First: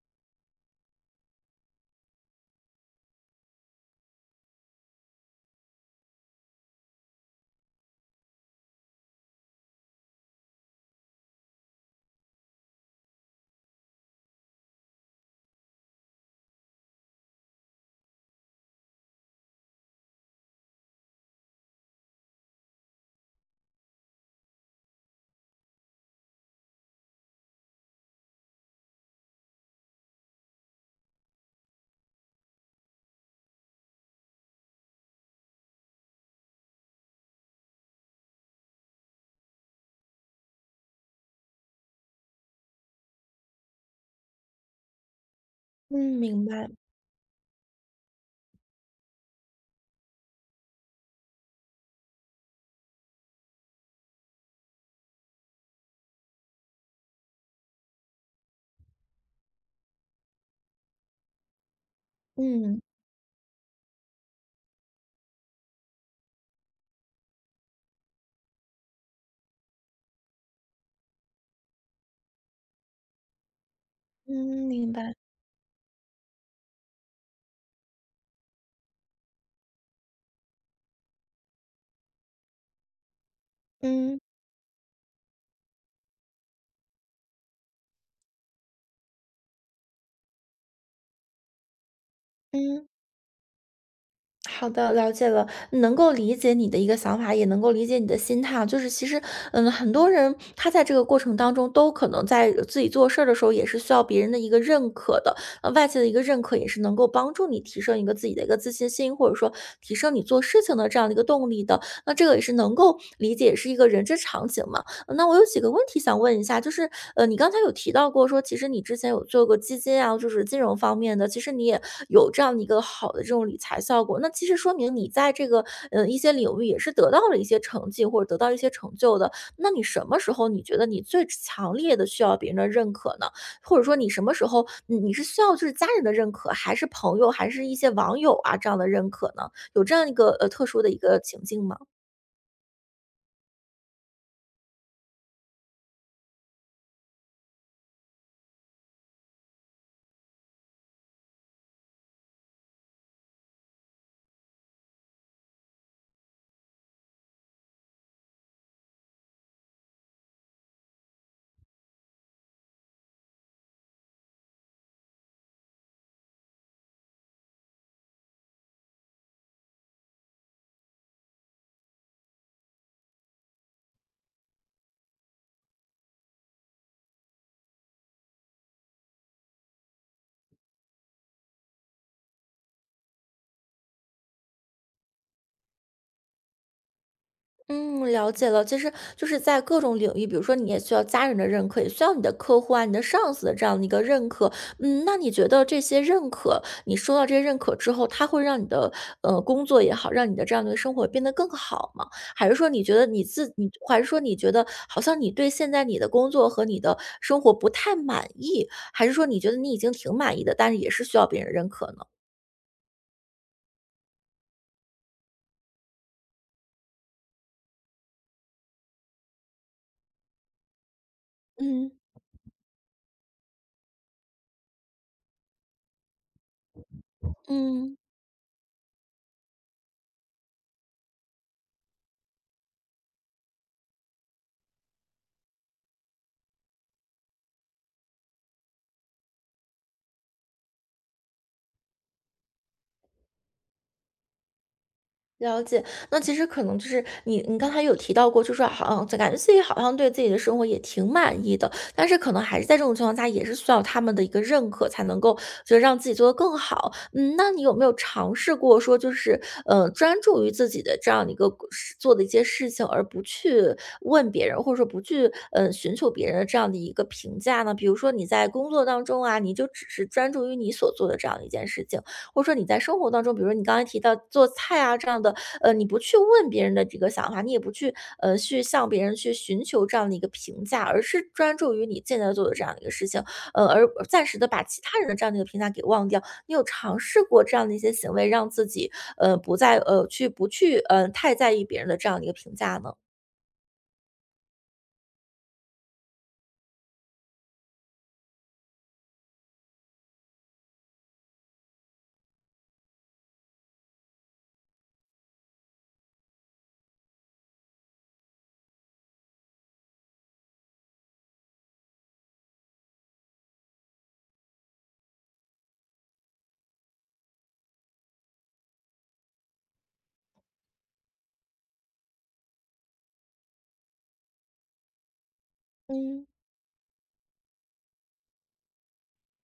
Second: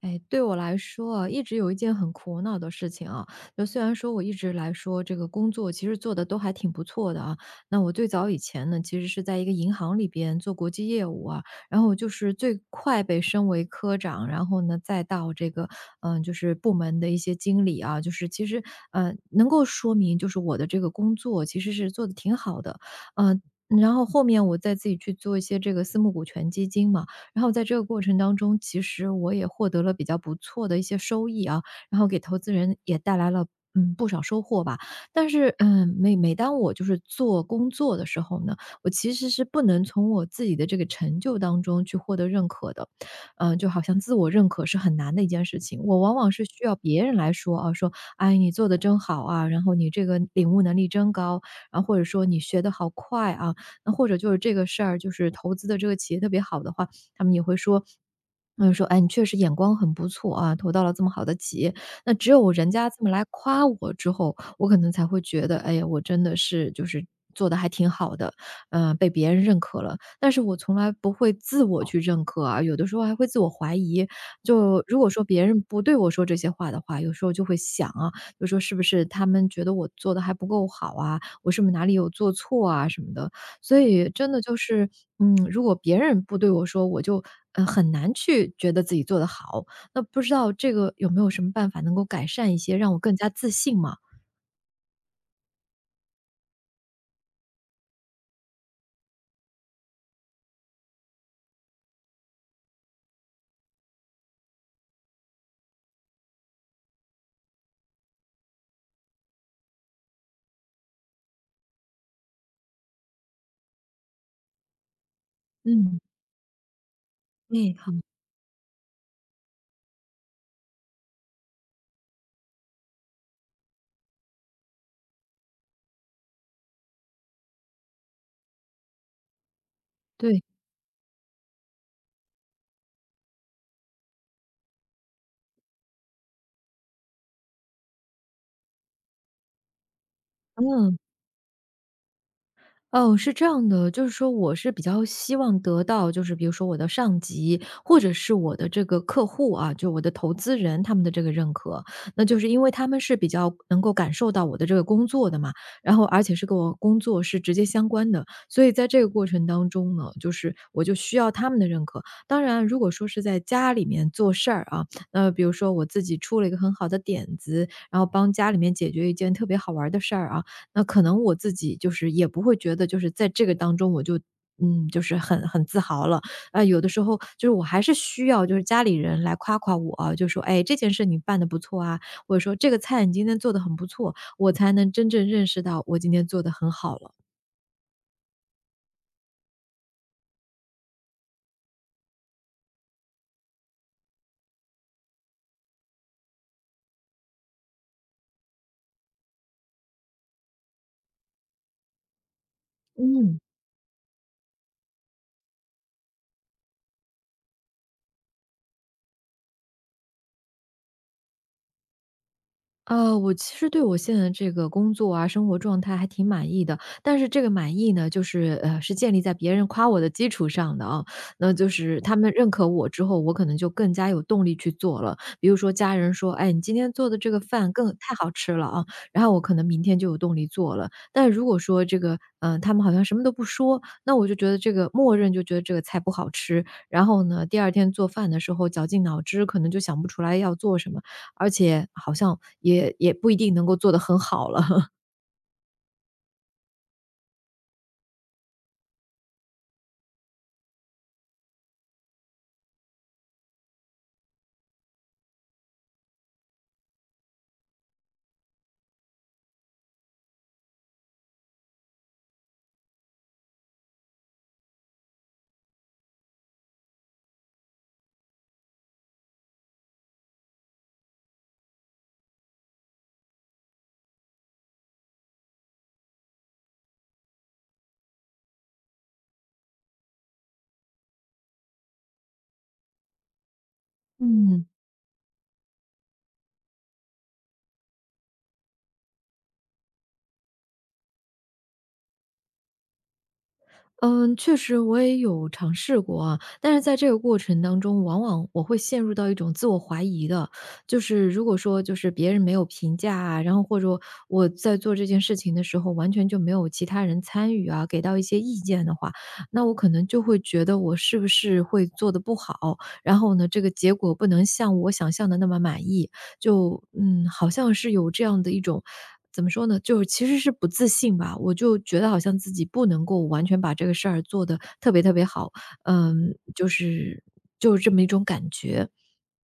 哎，对我来说啊，一直有一件很苦恼的事情啊，就虽然说我一直来说这个工作其实做的都还挺不错的啊，那我最早以前呢，其实是在一个银行里边做国际业务啊，然后我就是最快被升为科长，然后呢，再到这个就是部门的一些经理啊，就是其实能够说明就是我的这个工作其实是做的挺好的。嗯、然后后面我再自己去做一些这个私募股权基金嘛。然后在这个过程当中，其实我也获得了比较不错的一些收益啊，然后给投资人也带来了不少收获吧。但是，每每当我就是做工作的时候呢，我其实是不能从我自己的这个成就当中去获得认可的。就好像自我认可是很难的一件事情。我往嗯，往是明需白，要别人来说啊，说，哎，你做的真好啊，然后你这个领悟能力真高，然后或者说你学的好快啊，那或者就是这个事儿，就是投资的这个企业特别好的话，他们也会说说：“哎，你确实眼光很不错啊，投到了这么好的企业。”那只有人嗯，家这么来夸我之后，我可能才会觉得，哎呀，我真的是就是做的还挺好的，被别人认可了。但是我从来不会自我去认可啊，有的时候还会自我怀疑。嗯，就明如果白，说别人不对我说这些话的话，有时候就会想啊，就说是不是他们觉得我做的还不够好啊，我是不是哪里有做错啊什么的。所以嗯，真的就是，如果别人不对我说，我就，很难去觉得自己做得好。那不知道这个有没有什么办法能够改善一些，嗯，让我更加自信嘛？好的，了解了，能够理解你的一个想法，也能够理解你的心态啊。就是其实，很多人他在这个过程当中，都可能在自己做事儿的时候，也是需要别人的一个认可的，外界的一个认可，也是能够帮助你提升一个自己的一个自信心，或者说提升你做事情的这样的一个动力的。那这个也是能够理解，是一个人之常情嘛。那我有几个问题嗯，想问一下，就是，你刚才有哎，好。提嗯，到过说，其实你之前有做过基金啊，就是金融方面的，其实你也有这样的一个好的这种理财效果，那其实说明你在这个，一些领域也是得到了一些成绩，或者得到一些成就的。那你什么时对。候你觉得你最强烈的需要别人的认可呢？或者说你什么时候你是需要就是家人的认可，还是朋友，还是一些网友啊，这样的认可呢？有这样一个，特殊的一嗯。个情境吗？哦，是这样的，就是说我是比较希望得到，就是比如说我的上级或者是我的这个客户啊，就我的投资人他们的这个认可，那就是因为他们是比较能够感受到我的这个工作的嘛，然后而且是跟我工作是直接相关的，所以在这个过程当中呢，就是我就需要他们的认可。当然，如果说是在家里面做事儿啊，那比如说我自己出了一个很好的点子，然后帮家里面解决一件特别好玩儿的事儿啊，那可能我自己就是也不会觉得就是在这个当中我就就是很自豪了。啊，有的时候就是我还是需要就是家里人来夸夸我啊就说：“哎，这件事你办的不错啊。”或者说：“这个菜你今天做的很不错。”我才能真正认识到我今天做的很好了。嗯，了解了。其实就是在各种领域，比如说你也需要家人的认可，也需要你的客户啊、你的上司的这样的一个认可。嗯，那你觉得这些认可，你收到这些认可之后，它会让你的工作也好，让你的这样的一个生活变得更好吗？还是说你觉得你嗯。自你，还是说你觉得好像你对现在你的工作和你的生活不太满意，还是说你觉得你已经挺满意的，但是也是需要别人认可呢？我其实对我现在的这个工作啊，生活状态还挺满意的，但是这个满意呢，就是是建立在别人夸我的基础上的啊。那就嗯。是他们认可我之后，我可能就更加有动力去做了。比如说家人说：“哎，你今天做的这个饭更嗯。太好吃了啊！”然后我可能明天就有动力做了。但如果说这个，他们好像什么都不说，那我就觉得这个默认就觉得这个菜不好吃，然后呢，第二天做饭的时候绞尽脑汁，可能就想不出来要做什么。而且好像也不一定能够做得很好了。了解，那其实可能就是你刚才有提到过，就说好像感觉自己好像对自己的生活也挺满意的，但是可能还是在这种情况下，也是需要他们的一个认可，才能够就是让自己做得更好。嗯，那你有没有尝试过说，就是专注于自己的这样的一个事做的一些事情，而不去问别人，或者说不去寻求别人的这样的一个评价呢？比如说你在工作当中啊，你就只是专注于你所做的这样的一件事情。或者说你在生活当中，比如说你刚才提到做菜啊这样的，你不去问别人的这个想法，你也不去，去向别人去寻求这样的一个评价，而是专注于你现在做的这样一个事情，而暂时的把嗯，其他人的这样的一个评价给忘掉。你有尝试过这样的一些行为，让自己，不再，呃，去不去，呃，太在意别人的这样的一个评价呢？嗯，确实我也有尝试过啊，但是在这个过程当中，往往我会陷入到一种自我怀疑的，就是如果说就是别人没有评价啊，然后或者我在做这件事情的时候，完全就没有其他人参与啊，给到一些意见的话，那我可能就会觉得我是不是会做得不好，然后呢，这个结果不能像我想象的那么满意，就好像是有这样的一种怎么说呢，就是其实是不自信吧，我就觉得好像自己不能够完全把这个事儿做得特别特别好，嗯。嗯，就是就是这么一种感觉。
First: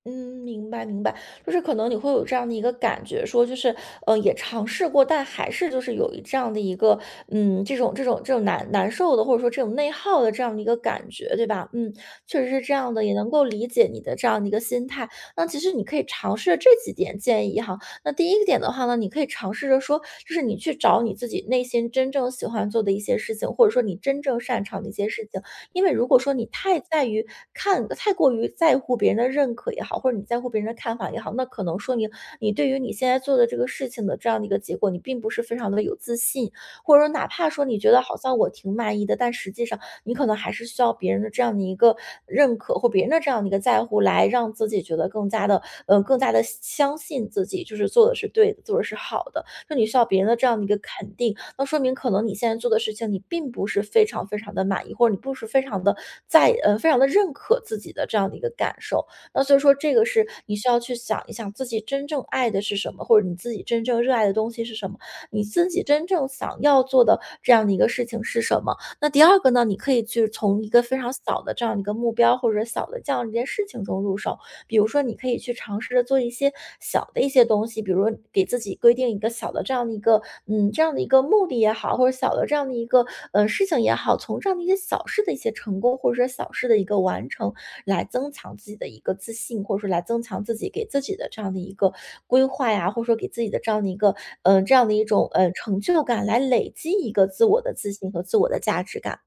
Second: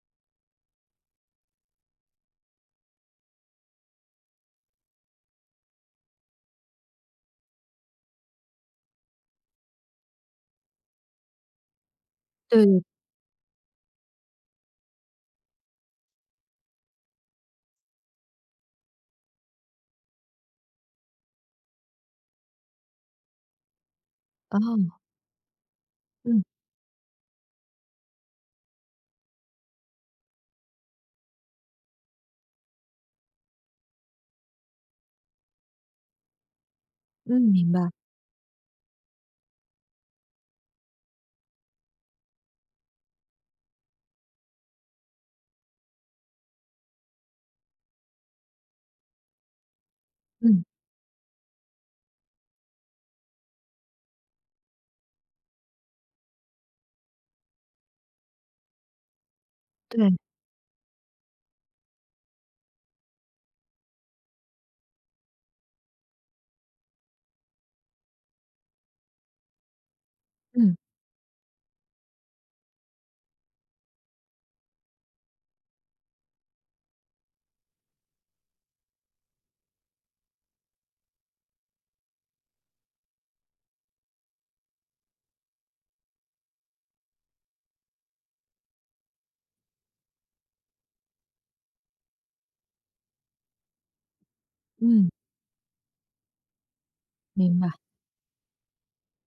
嗯，明白明白，就是可能你会有这样的一个感觉，说就是，也尝试过，但还是就是有这样的一个，这种难受的，或者说这种内耗的这样的一个感觉，对吧？嗯，确实是这对，样的，也能够理解你的这样的一个心态。那其实你可以尝试这几点建议哈。那第一个点的话呢，你可以尝试着说，就是你去找你自己内心真正喜欢做的一些事情，或者说你真正然擅后，长的一些事情。因为如果说嗯，你太过于在乎别人的认可也好，或者你在乎别人的看法也好，那可能说明你对于你现在做的这个事情的这样的一个结果，你并不是非常的有自信，或者说哪嗯，怕说明你白，觉得好像我挺满意的，但实际上你可能还是需要别人的这样的一个认可或别人的这样的一个在乎，来让自己觉得更加的，更加的相信自己，就是做的是对的，做的是好的，就你需要别人的这样嗯，的一个肯定，那说明可能你现在做的事情，你并不是非常非常的满意，或者你不是非常的非常的认可自己的这样的一个感受。那所以说这个对，是你需要去想一想自己真正爱的是什么，或者你自己真正热爱的东西是什么，你自己真正想要做的这样的一个事情是什么。那第二个呢，你可以去从一嗯，个非常小的这样的一个目标，或者小的这样一件事情中入手。比如说，你可以去尝试着做一些小的一些东西，比如给自己规定一个小的这样的一个，这样的一个目的也好，或者小的这样的一个，事情也好，从这样的一些小事的一些成功，或者说小事的一个完成，来增强自己的一个自信，或者说来增强自己给自己的这样的一个规划呀，或者说给自己的这样的一个，这样的一嗯，种，成就感，来累积一个自明我白。的自信和自我的价值感。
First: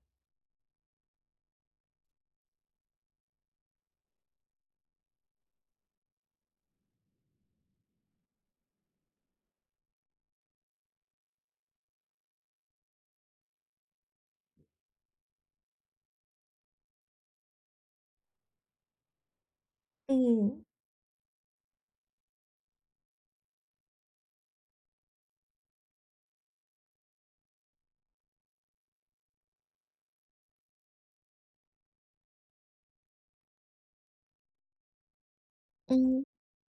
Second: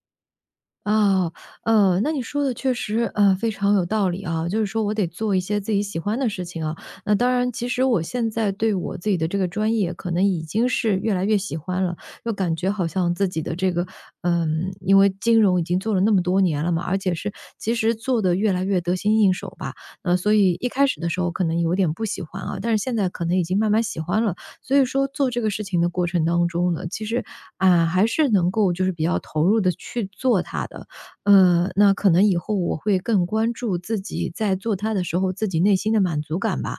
啊，那你说的确实，非常有道理啊。就是说我得做一些自己喜欢的事情啊。那当然，其实我现在对我自己的这个专业可能已经是越来越喜欢了，又感觉好像自己的这个，因为金融已经做了那么多年了嘛，而且是其实做的越来越得心应手吧。所以嗯一开始的时候可能有点不喜欢啊，但是现在可能已经慢慢喜欢了。所以说做这个事情的过程当中呢，其实，啊，还是能够就是比较投入的去做它的。那可能以后我会更关注自己在做它的时候，自己内心的满嗯足感吧。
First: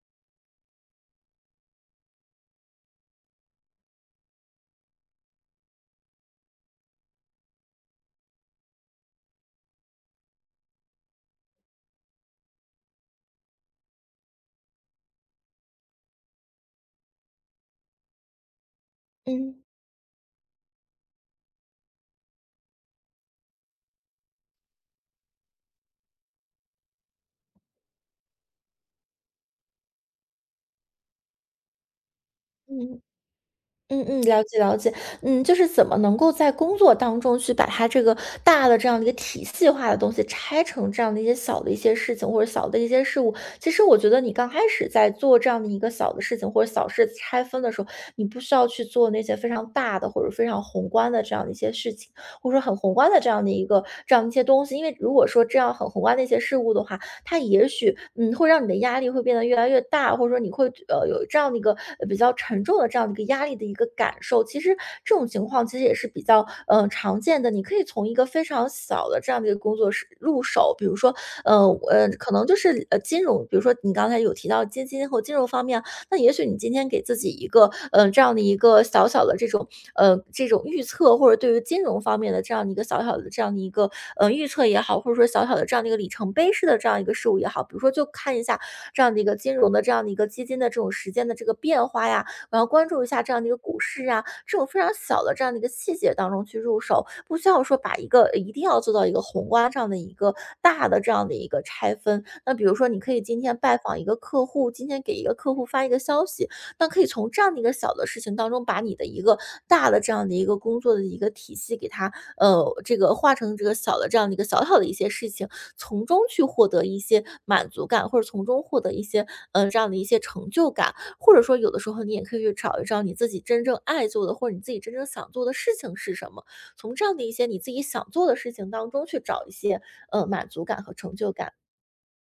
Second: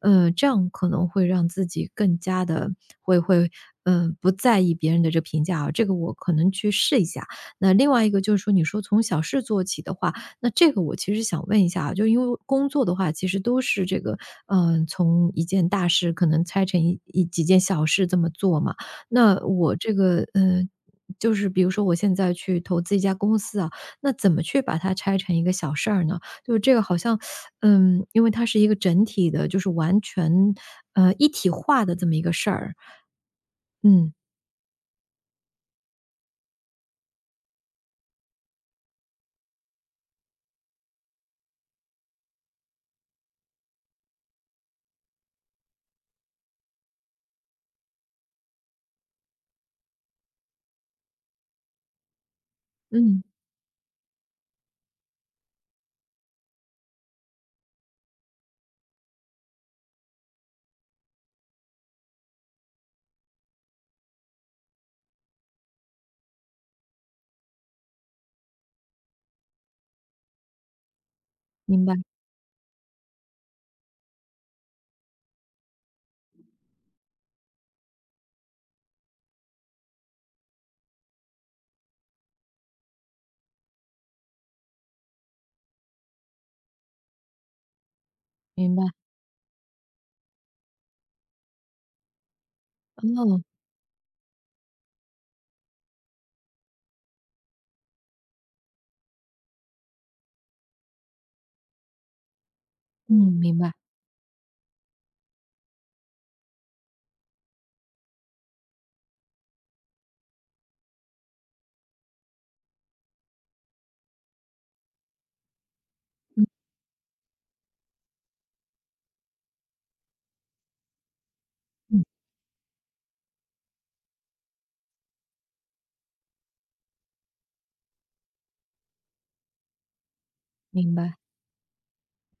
这样可能会让自己更加的会会，不在意别人的这评价啊，这个我可能去试一下。那另外一个就是说，你说从小事做起的话，那这个我其实想问一下啊，就因为工作的话，其实都是这个，从一件大事可能拆成几件小事这么做嘛。那嗯我这个，就是比如说我现在去投资一家公司啊，那怎么去把它拆成一个小事儿呢？就是这个好像，因为它是一个整体的，就是完全，一体化的这么一个事儿。嗯。嗯嗯嗯，了解了解。嗯，就是怎么能够在工作当中去把它这个大的这样的一个体系化的东西拆成这样的一些小的一些事情或者小的一些事物。其实我觉得你刚开始在做这样的一个小的事情或者小事拆分的时候，你不需要去做那些非常大的或者非常宏观的这样的一些事情，或者说很宏观的嗯，这样的一个这样一些东西。因为如果说这样很宏观的一些事物的话，它也许会让你的压力会变得越来越大，或者说你会有这样的一个比较沉重的这样的一个压力的一个感受。其实这种情况其实也是比较常见的，你可以从一个非常小的这样的一个工作室入手，比如说呃明白可能就是金融，比如说你刚才有提到基金和金融方面，那也许你今天给自己一个这样的一个小小的这种，这种预测，或者对于金融方面的这样的一个小小的这样的一个，预测也好，或者说小小的这样的一个里程碑式的这样一个事物也好，比如说就看一下明白，这样的一个金融的这样的一个基金的这种时间的这个变化呀，然后关注一下这哦，样的一个股市啊，这种非常小的这样的一个细节当中去入手，不需要说把一个一定要做到一个宏观样的一个大的这样的一个拆分。那比如说，你可以嗯，今天明白，拜访一个客户，今天给一个客户发一个消息，那可以从这样的一个小的事情当中，把你的一个大的这样的一个工作的一个体系，给它这个化成这个小的这样的一个小小的一些事情，从中去嗯获得一些满足感，或者从中获得一些这样的一些成就感。或者说有的时嗯，候你也可以去找一找你自己真正爱做的，或者你自己真正想做的事情是什么，从这样的一些你自己想做的事情当中去找一些，满足感和明成白。就感。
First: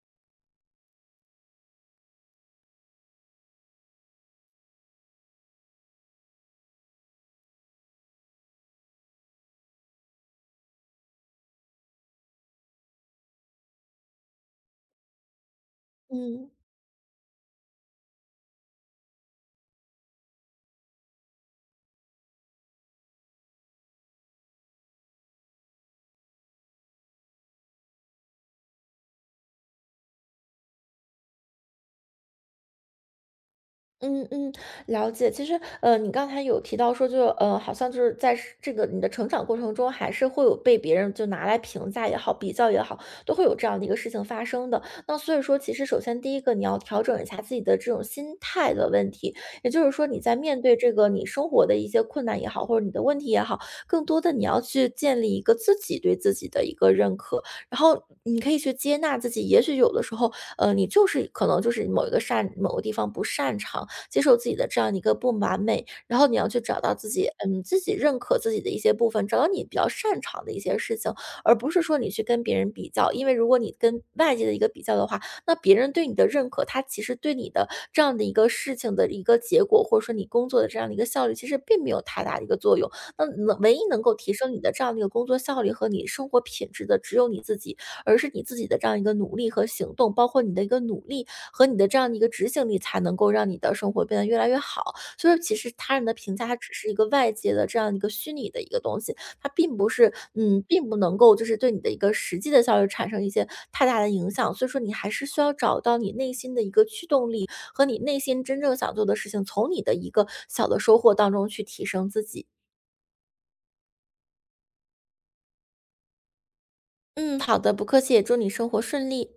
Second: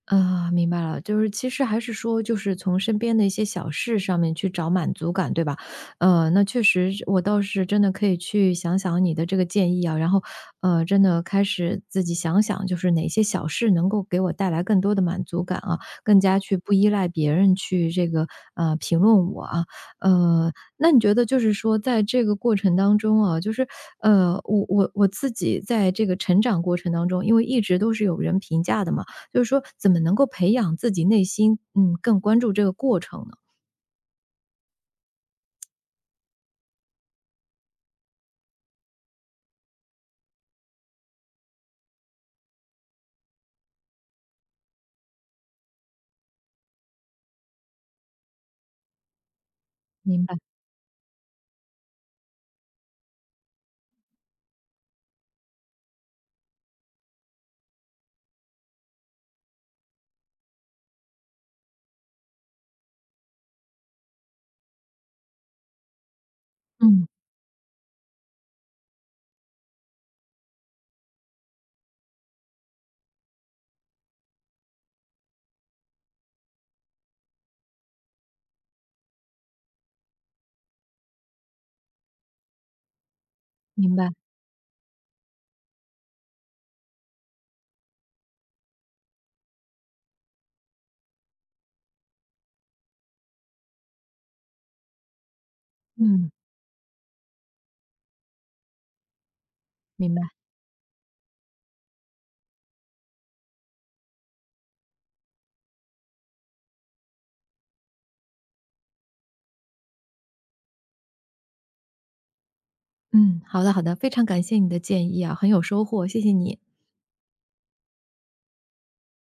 啊，明白了，就是其实还是说，就是从身边的一些小事上面去找满足感，对吧？那确实是我倒是真的可以去想想你的这个建议啊，然后，真的开始自己想想，就是哪些小事能够给我带来更多的满足感啊，更加嗯。去不依赖别人去这个评论我啊，呃，那你觉得就是说，在这个过程当中啊，就是我自己在这个成长过程当中，因为一直都是有人评价的嘛。就是说怎么能够培养自己内心，更关注这个过程呢？嗯嗯，了解。其实，你刚才有提到说，就好像就是在是这个你的成长过程中，还是会有被别人就拿来评价也好，比较也好，都会有这样的一个事情发生的。那所以说，其实首先第一个，你要调整一下自己的这种心态的问题，也就是说，你明在白，面对这个你生活的一些困难也好，或者你的问题也好，更多的你要去建立一个自己对自己的一个认可，然后你可以去接纳自己。也许有的时候，你就是可能就是某个地方不擅长。接受自己的这样一个不完美，然后你要去找到嗯，自己，自己认可自己的一些部分，找到你比较擅长的一些事情，而不是说你去跟别人比较，因为如果你跟外界的一个比较的话，那别人对你的认可，他其实对你的这样的一个事情的一个结果，或者说你工作的这样的一个效率，其实并没有太大的一个作用。那能唯一明能白，够提升你的这样的一个工作效率和你生活品质的，只有你自己。而是你自己的这样一个努力和行动，包括你的一个努力和你的这样的一个执行力，才能够让你的生活变得越来越好。所以其实他人的嗯，评价，它只是一个外界的这样一个虚拟的一个东西，它并不是，明白，并不能够就是对你的一个实际的效率产生一些太大的影响。所以说，你还是需要找到你内心的一个驱动力和你内心真正想做的事情，从你的一个小的收获当中去提升自己。嗯，嗯，好的好的，非常感谢你的建议啊，很有收获，谢谢你。嗯，好的，不客气，也祝你生活顺利。